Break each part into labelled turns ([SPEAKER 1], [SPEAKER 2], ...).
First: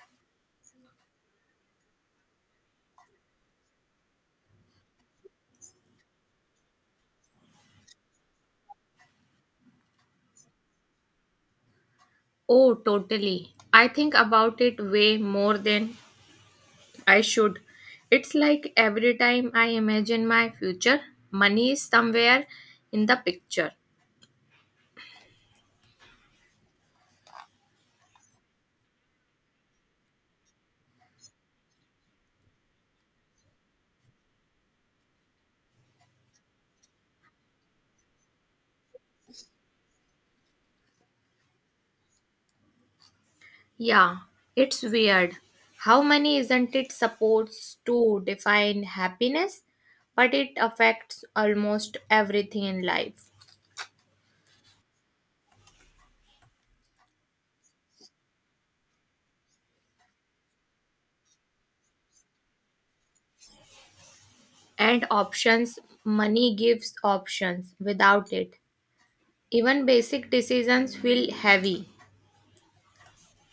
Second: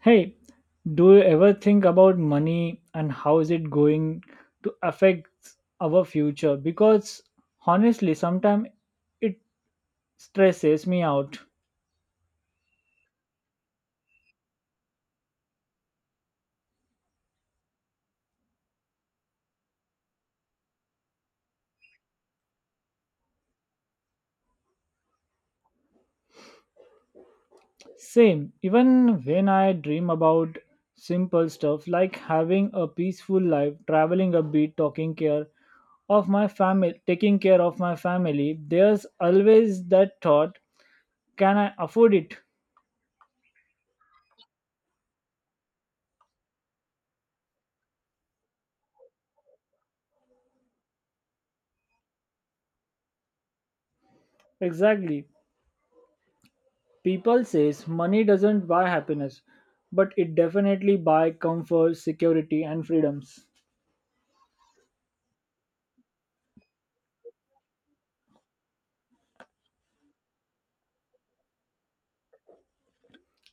[SPEAKER 1] Hey, do you ever think about money and how is it going to affect our future? Because honestly, sometimes it stresses me out.
[SPEAKER 2] Oh, totally. I think about it way more than I should. It's like every time I imagine my future, money is somewhere in the picture.
[SPEAKER 1] Same, even when I dream about simple stuff like having a peaceful life, traveling a bit, taking care of my family, taking care of my family, there's always that thought, can I afford it?
[SPEAKER 2] Yeah, it's weird. How money isn't it supposed to define happiness? But it affects almost everything in life.
[SPEAKER 1] Exactly. People says money doesn't buy happiness, but it definitely buy comfort, security and freedoms.
[SPEAKER 2] And options, money gives options without it. Even basic decisions feel heavy.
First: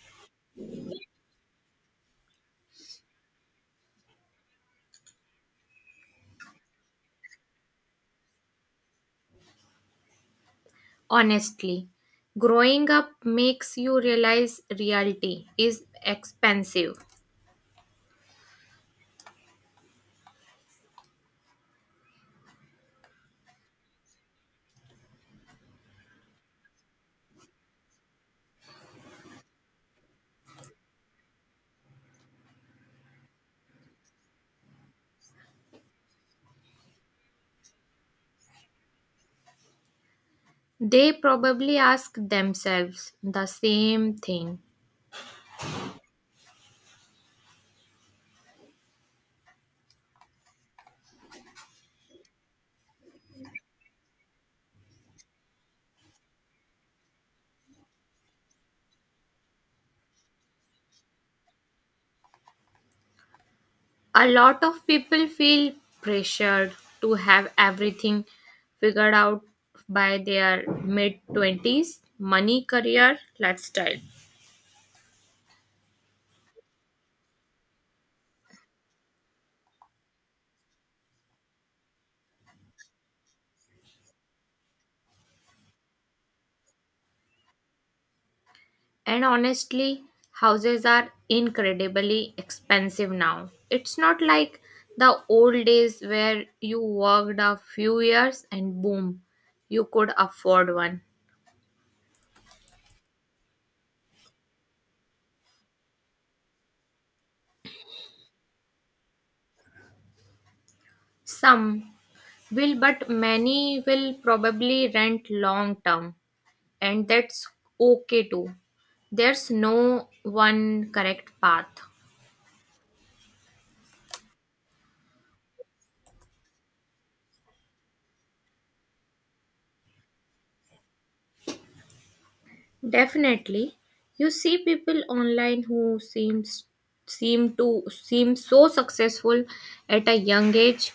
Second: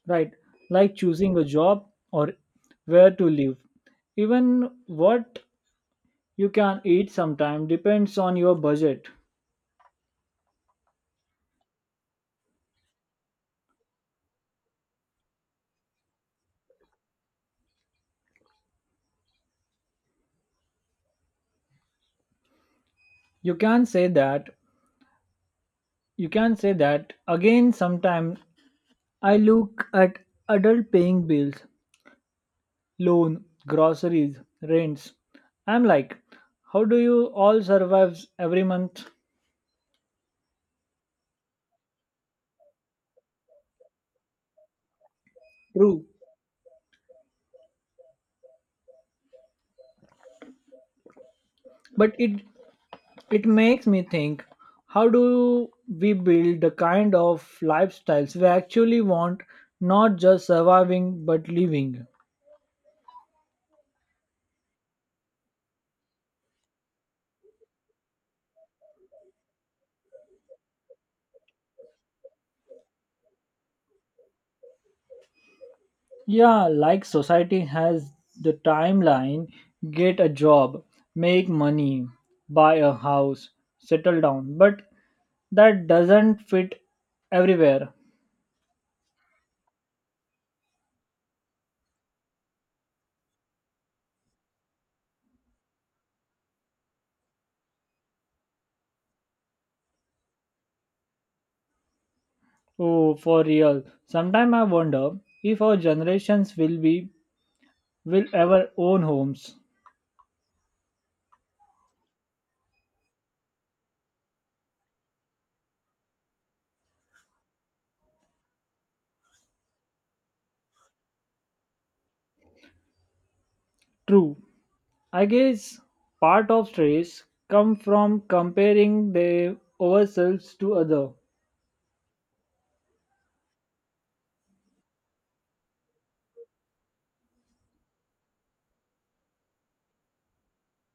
[SPEAKER 1] Right? Like choosing a job or where to live. Even what you can eat sometimes depends on your budget.
[SPEAKER 2] Honestly, growing up makes you realize reality is expensive.
[SPEAKER 1] You can say that you can say that again sometimes I look at adult paying bills, loan, groceries, rents. I'm like, how do you all survive every month?
[SPEAKER 2] They probably ask themselves the same thing.
[SPEAKER 1] True. But it makes me think how do we build the kind of lifestyles we actually want, not just surviving but living?
[SPEAKER 2] A lot of people feel pressured to have everything figured out by their mid 20s money, career, lifestyle.
[SPEAKER 1] Yeah, like society has the timeline get a job, make money, buy a house, settle down, but that doesn't fit everywhere.
[SPEAKER 2] And honestly, houses are incredibly expensive now. It's not like the old days where you worked a few years and boom, you could afford one.
[SPEAKER 1] Oh, for real. Sometimes I wonder if our generations will ever own homes.
[SPEAKER 2] Some will, but many will probably rent long term, and that's okay too. There's no one correct path.
[SPEAKER 1] True, I guess part of stress come from comparing the ourselves to other.
[SPEAKER 2] Definitely. You see people online who seems seem to seem so successful at a young age,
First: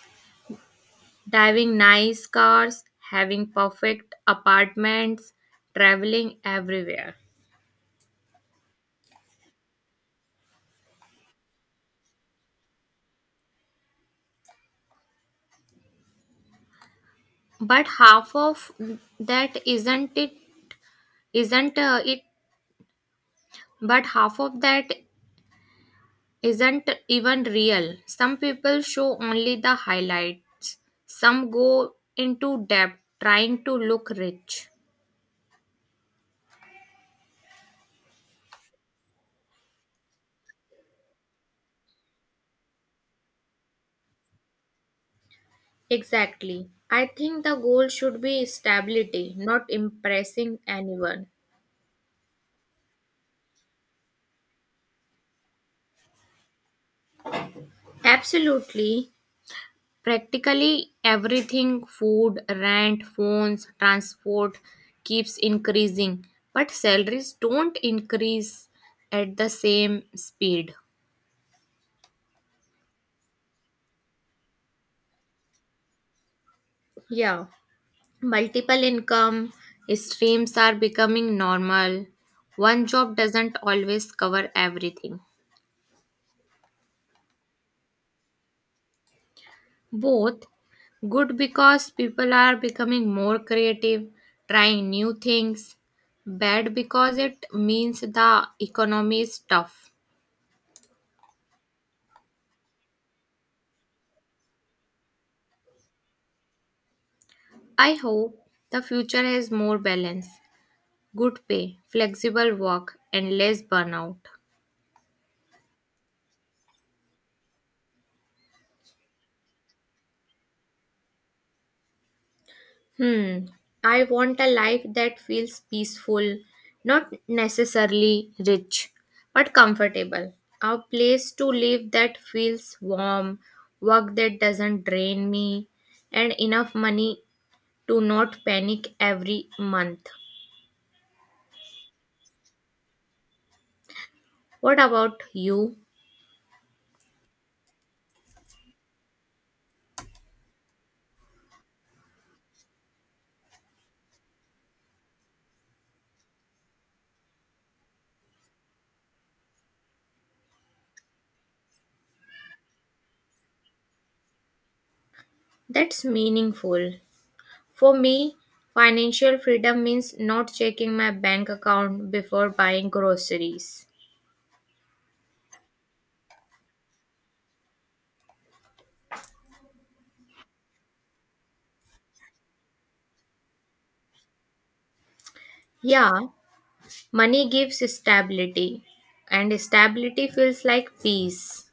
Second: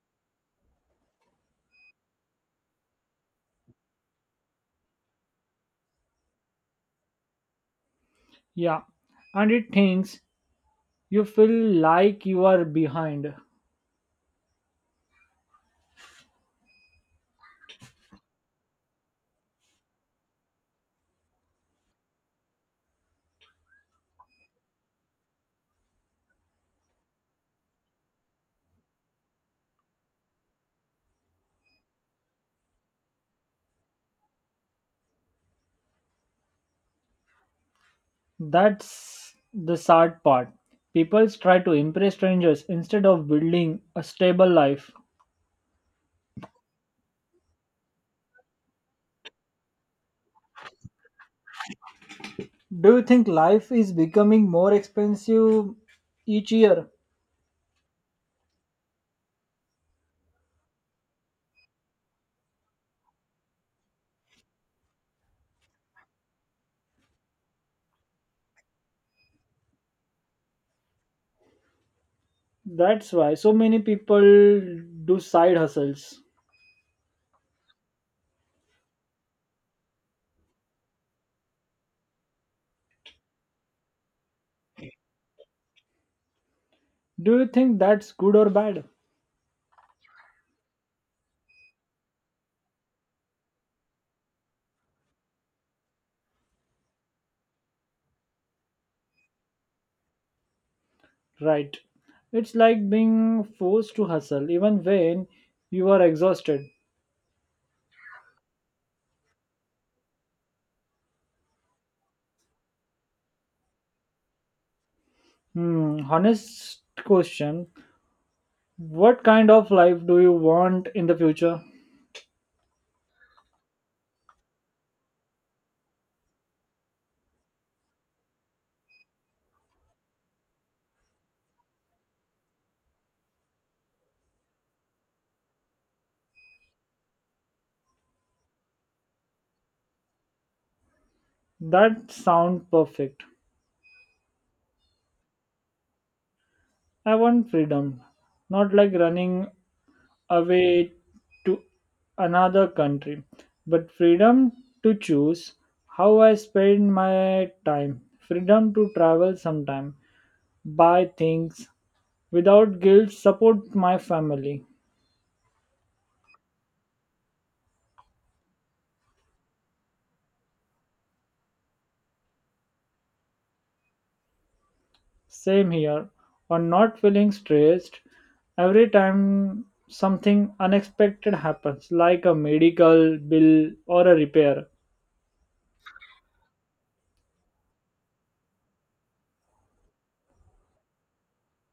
[SPEAKER 2] driving nice cars, having perfect apartments, traveling everywhere.
[SPEAKER 1] Yeah, and it thinks you feel like you are behind.
[SPEAKER 2] But half of that isn't it but half of that isn't even real. Some people show only the highlights. Some go into debt trying to look rich.
[SPEAKER 1] That's the sad part. People try to impress strangers instead of building a stable life.
[SPEAKER 2] Exactly. I think the goal should be stability, not impressing anyone.
[SPEAKER 1] Do you think life is becoming more expensive each year?
[SPEAKER 2] Absolutely. Practically everything food, rent, phones, transport keeps increasing, but salaries don't increase at the same speed.
[SPEAKER 1] That's why so many people do side hustles.
[SPEAKER 2] Yeah, multiple income streams are becoming normal. One job doesn't always cover everything.
[SPEAKER 1] Do you think that's good or bad?
[SPEAKER 2] Both good because people are becoming more creative, trying new things, bad because it means the economy is tough.
[SPEAKER 1] Right. It's like being forced to hustle even when you are exhausted.
[SPEAKER 2] I hope the future has more balance, good pay, flexible work, and less burnout.
[SPEAKER 1] Honest question. What kind of life do you want in the future?
[SPEAKER 2] Hmm. I want a life that feels peaceful, not necessarily rich, but comfortable. A place to live that feels warm, work that doesn't drain me, and enough money to not panic every month.
[SPEAKER 1] That sounds perfect.
[SPEAKER 2] What about you?
[SPEAKER 1] I want freedom, not like running away to another country, but freedom to choose how I spend my time, freedom to travel sometime, buy things without guilt, support my family.
[SPEAKER 2] That's meaningful. For me, financial freedom means not checking my bank account before buying groceries.
[SPEAKER 1] Same here, or not feeling stressed every time something unexpected happens, like a medical bill or a repair.
[SPEAKER 2] Yeah, money gives stability, and stability feels like peace.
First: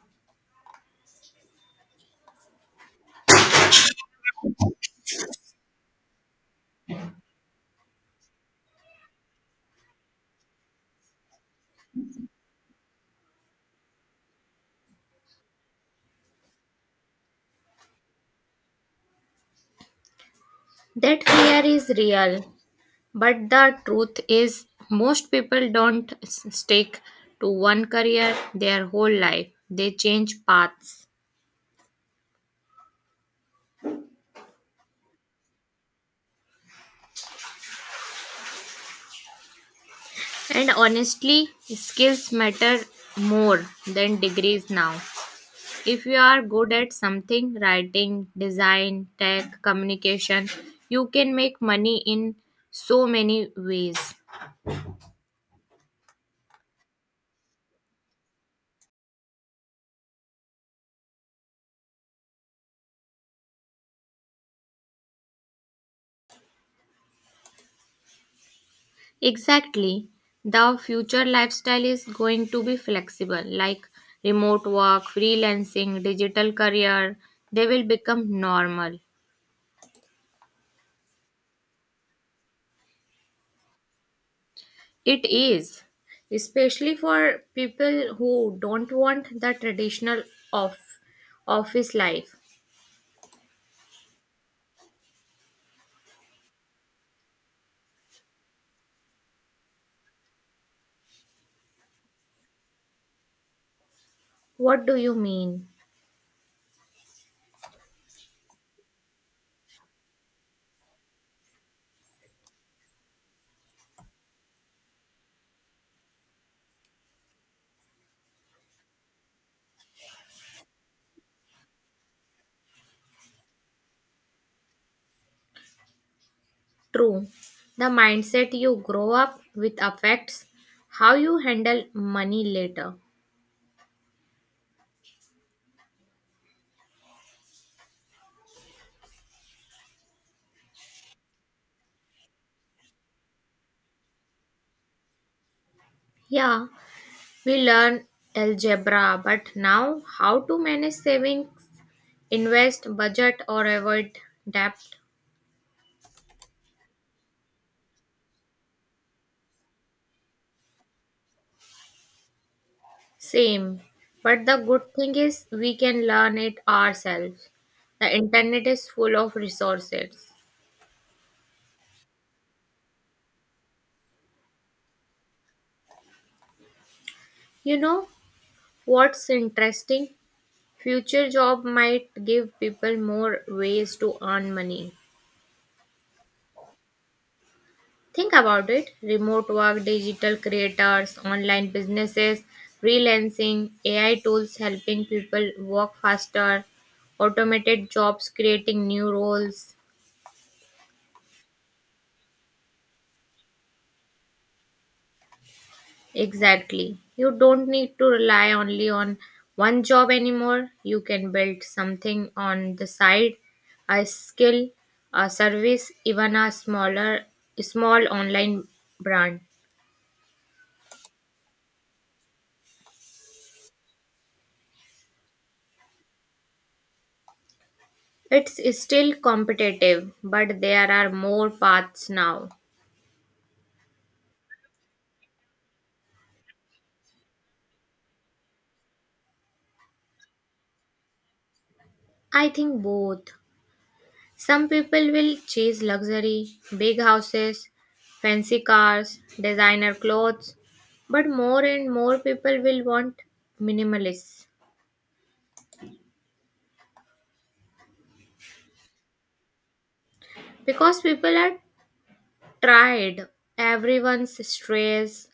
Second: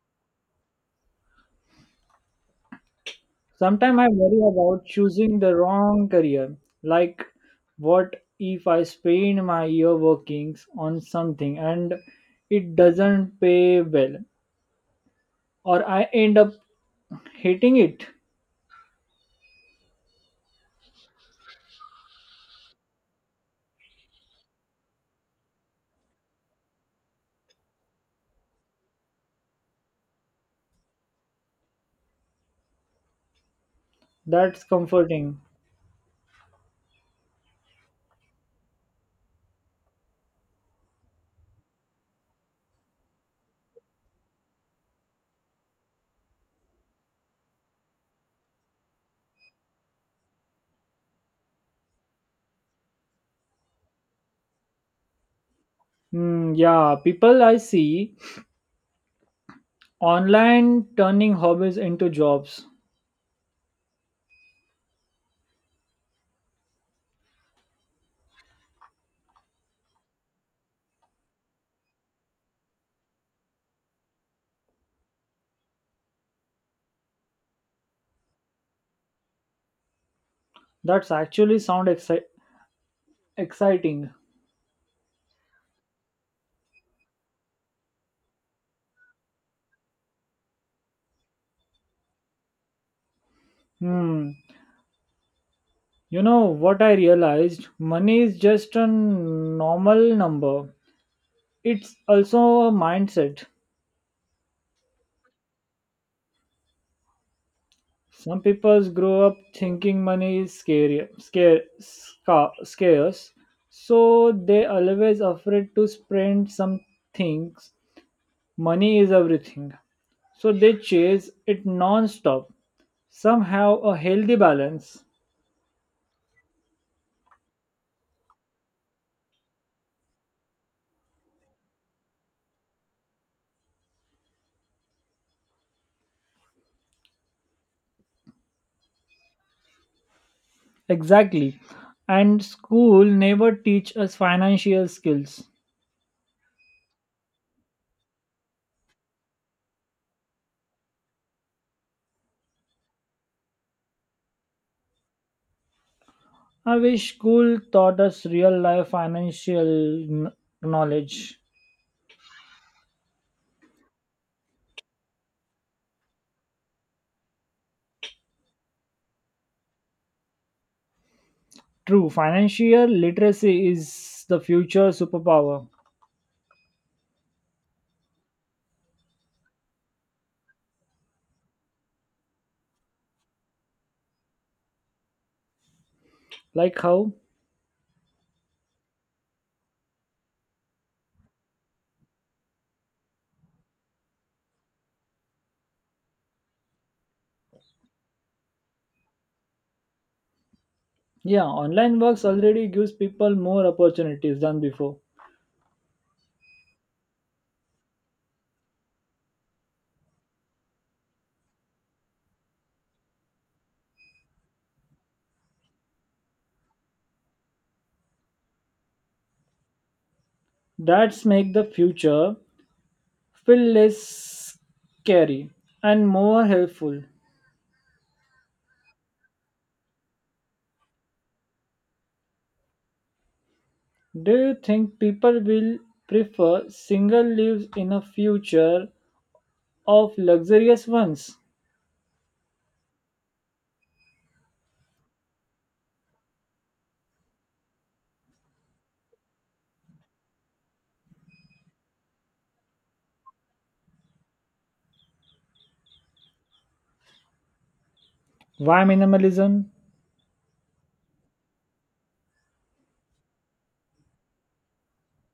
[SPEAKER 1] Sometimes I worry about choosing the wrong career, like what if I spend my year working on something and it doesn't pay well, or I end up hating it?
[SPEAKER 2] That fear is real, but the truth is, most people don't stick to one career their whole life, they change paths.
[SPEAKER 1] That's comforting.
[SPEAKER 2] And honestly, skills matter more than degrees now. If you are good at something, writing, design, tech, communication, you can make money in so many ways.
[SPEAKER 1] Hmm, yeah, people I see online turning hobbies into jobs.
[SPEAKER 2] Exactly. The future lifestyle is going to be flexible, like remote work, freelancing, digital career, they will become normal.
[SPEAKER 1] That's actually sound exciting.
[SPEAKER 2] It is, especially for people who don't want the traditional off- office life.
[SPEAKER 1] Hmm. You know what I realized? Money is just a normal number. It's also a mindset.
[SPEAKER 2] What do you mean?
[SPEAKER 1] Some people grow up thinking money is scarce, so they always afraid to spend some things. Money is everything, so they chase it non-stop. Some have a healthy balance.
[SPEAKER 2] True. The mindset you grow up with affects how you handle money later.
[SPEAKER 1] Exactly. And school never teach us financial skills.
[SPEAKER 2] Yeah, we learn algebra, but now how to manage savings, invest, budget, or avoid debt?
[SPEAKER 1] I wish school taught us real life financial kn- knowledge.
[SPEAKER 2] Same. But the good thing is we can learn it ourselves. The internet is full of resources.
[SPEAKER 1] True, financial literacy is the future superpower.
[SPEAKER 2] You know what's interesting? Future job might give people more ways to earn money.
[SPEAKER 1] Like how?
[SPEAKER 2] Think about it remote work, digital creators, online businesses, freelancing, AI tools helping people work faster, automated jobs creating new roles.
[SPEAKER 1] Yeah, online works already gives people more opportunities than before.
[SPEAKER 2] Exactly. You don't need to rely only on one job anymore. You can build something on the side, a skill, a service, even a small online brand.
[SPEAKER 1] That's make the future feel less scary and more helpful.
[SPEAKER 2] It's still competitive, but there are more paths now.
[SPEAKER 1] Do you think people will prefer single lives in a future of luxurious ones.
[SPEAKER 2] I think both. Some people will chase luxury, big houses, fancy cars, designer clothes, but more and more people will want minimalists
[SPEAKER 1] Why minimalism?
[SPEAKER 2] because people are tired. Everyone's stressed,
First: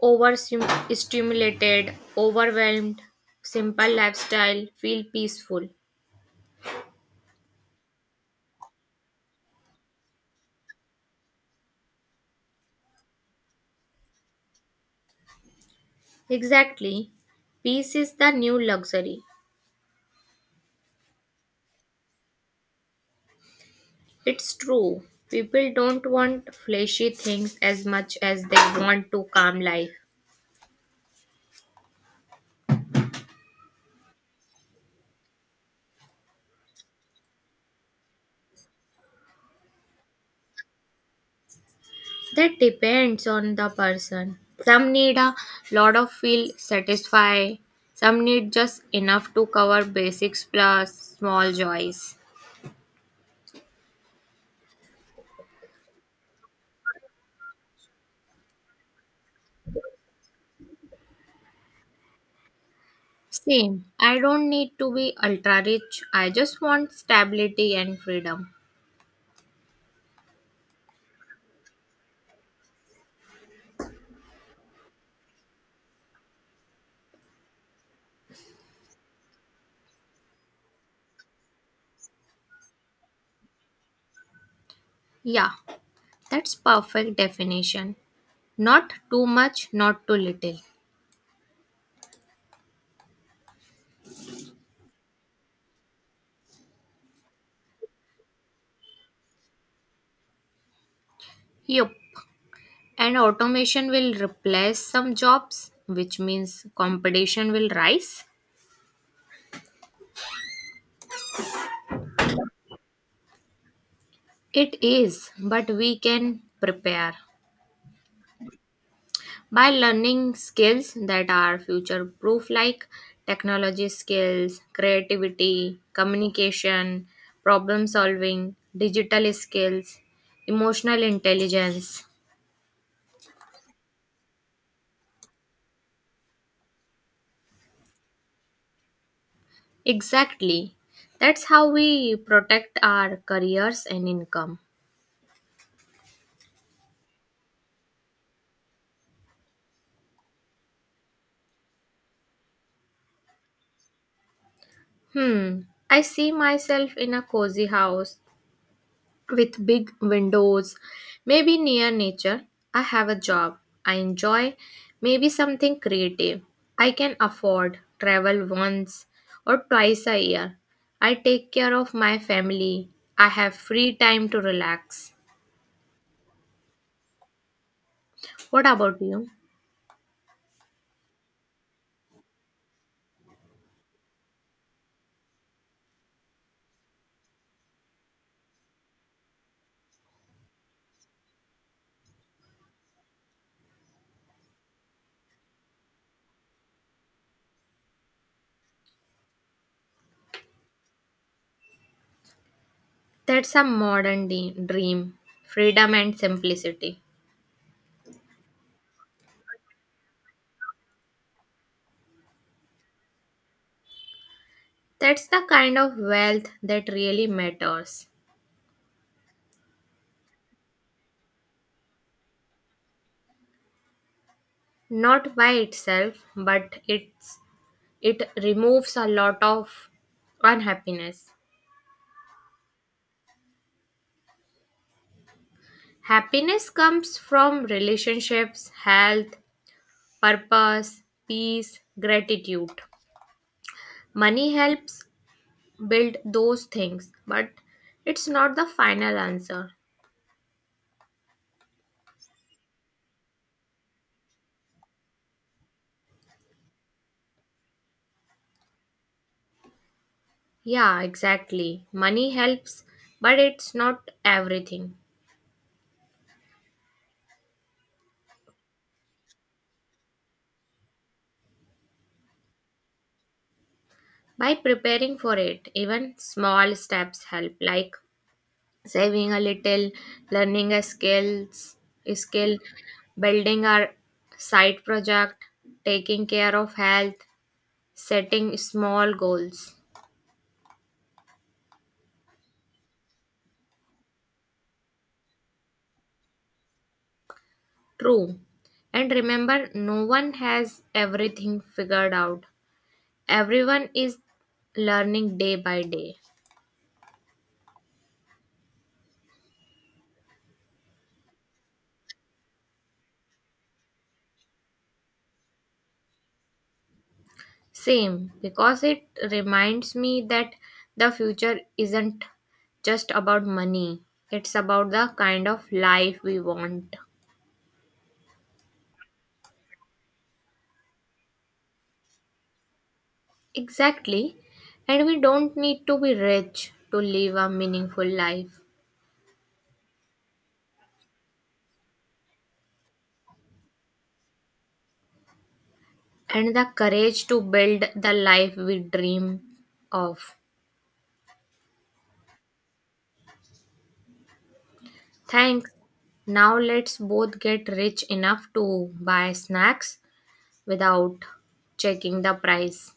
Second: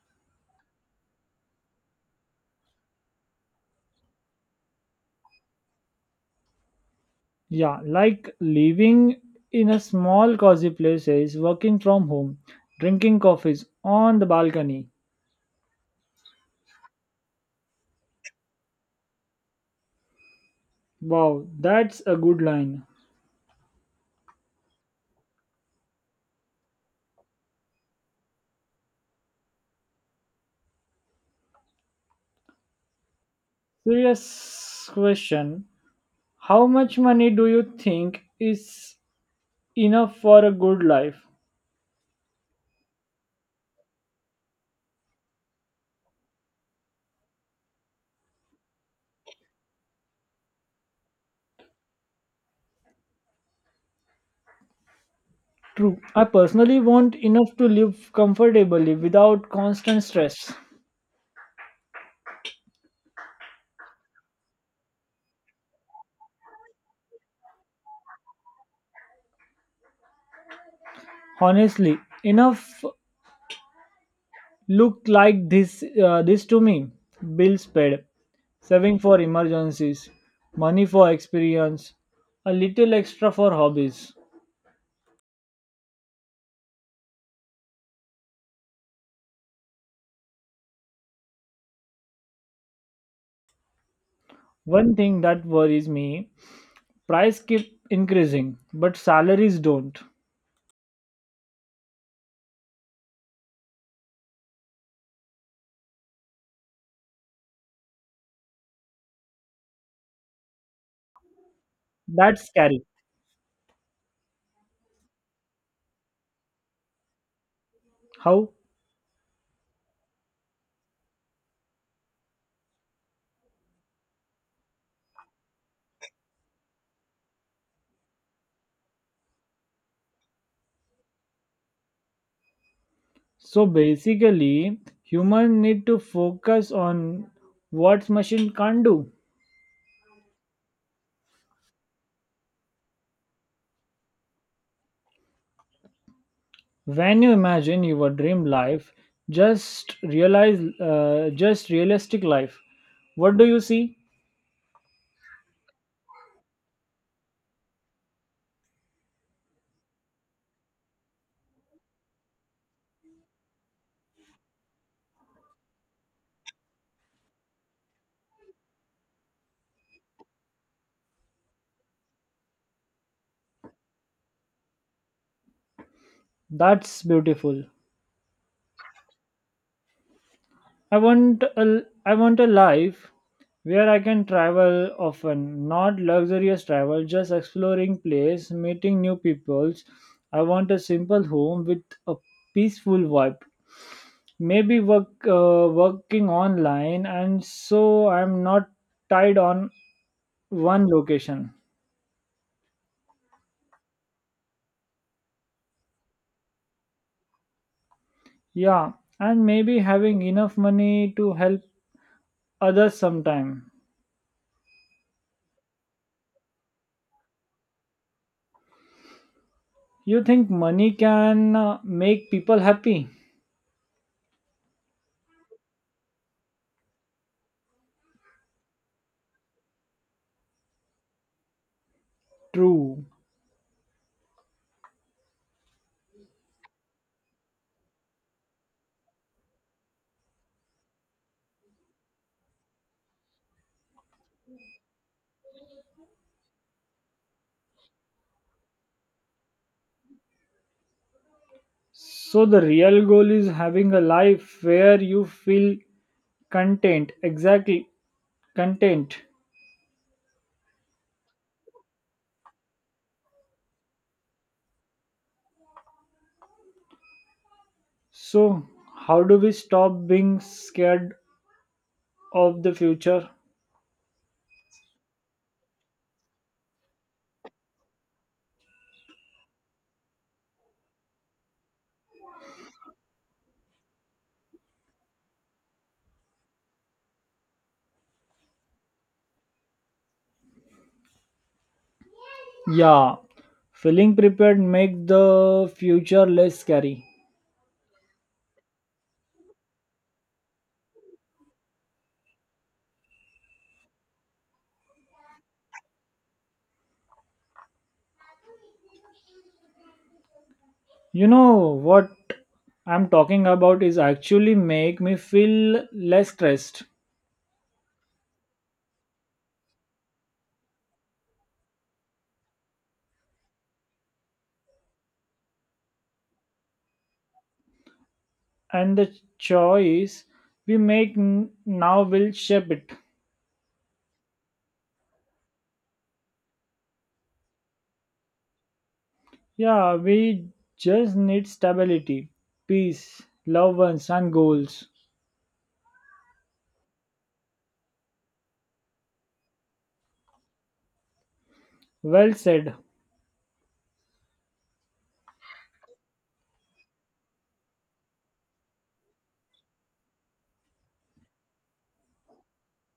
[SPEAKER 2] overstimulated, overwhelmed. Simple lifestyle feel peaceful.
[SPEAKER 1] Yeah, like living in a small cozy places, working from home, drinking coffees on the balcony.
[SPEAKER 2] Exactly. Peace is the new luxury.
[SPEAKER 1] Wow, that's a good line.
[SPEAKER 2] It's true. People don't want flashy things as much as they want to calm life.
[SPEAKER 1] Serious question. How much money do you think is enough for a good life?
[SPEAKER 2] That depends on the person. Some need a lot of feel satisfied. Some need just enough to cover basics plus small joys.
[SPEAKER 1] True. I personally want enough to live comfortably without constant stress.
[SPEAKER 2] Same. I don't need to be ultra rich. I just want stability and freedom.
[SPEAKER 1] Honestly, enough look like this to me. Bills paid, saving for emergencies, money for experience, a little extra for hobbies.
[SPEAKER 2] Yeah, that's perfect definition. Not too much, not too little.
[SPEAKER 1] One thing that worries me, price keep increasing, but salaries don't.
[SPEAKER 2] Yup. And automation will replace some jobs, which means competition will rise.
[SPEAKER 1] That's scary.
[SPEAKER 2] It is, but we can prepare
[SPEAKER 1] How?
[SPEAKER 2] by learning skills that are future proof, like technology skills, creativity, communication, problem solving, digital skills, emotional intelligence.
[SPEAKER 1] So basically, human need to focus on what machine can't do.
[SPEAKER 2] Exactly. That's how we protect our careers and income.
[SPEAKER 1] When you imagine your dream life, just realistic life. What do you see?
[SPEAKER 2] Hmm. I see myself in a cozy house with big windows, maybe near nature. I have a job I enjoy, maybe something creative I can afford, travel once or twice a year. I take care of my family. I have free time to relax.
[SPEAKER 1] That's beautiful.
[SPEAKER 2] What about you?
[SPEAKER 1] I want a life where I can travel often, not luxurious travel, just exploring place, meeting new peoples. I want a simple home with a peaceful vibe. Maybe working online, and so I'm not tied on one location.
[SPEAKER 2] That's a modern dream freedom and simplicity.
[SPEAKER 1] Yeah, and maybe having enough money to help others sometime.
[SPEAKER 2] That's the kind of wealth that really matters.
[SPEAKER 1] You think money can make people happy?
[SPEAKER 2] Not by itself, but it removes a lot of unhappiness.
[SPEAKER 1] True.
[SPEAKER 2] Happiness comes from relationships, health, purpose, peace, gratitude. Money helps build those things, but it's not the final answer.
[SPEAKER 1] So the real goal is having a life where you feel content. Exactly, content.
[SPEAKER 2] Yeah, exactly. Money helps, but it's not everything.
[SPEAKER 1] So how do we stop being scared of the future?
[SPEAKER 2] By preparing for it, even small steps help, like saving a little, learning a skill, building our side project, taking care of health, setting small goals.
[SPEAKER 1] Yeah, feeling prepared make the future less scary.
[SPEAKER 2] True. And remember, no one has everything figured out. Everyone is learning day by day.
[SPEAKER 1] You know what I'm talking about is actually make me feel less stressed.
[SPEAKER 2] Same, because it reminds me that the future isn't just about money, it's about the kind of life we want.
[SPEAKER 1] And the choice we make now will shape it.
[SPEAKER 2] Exactly. And we don't need to be rich to live a meaningful life
[SPEAKER 1] Yeah, we just need stability, peace, loved ones, and goals.
[SPEAKER 2] and the courage to build the life we dream of.
[SPEAKER 1] Well said.
[SPEAKER 2] Thanks. Now let's both get rich enough to buy snacks without checking the price.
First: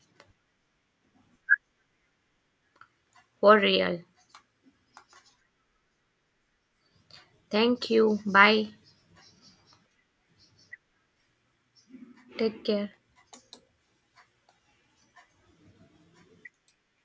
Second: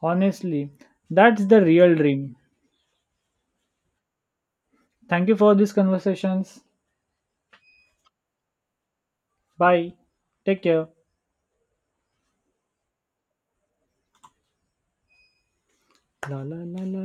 [SPEAKER 1] Honestly, that's the real dream.
[SPEAKER 2] For real.
[SPEAKER 1] Thank you for these conversations.
[SPEAKER 2] Thank you. Bye.
[SPEAKER 1] Bye. Take care.
[SPEAKER 2] Take care.
[SPEAKER 1] La la la la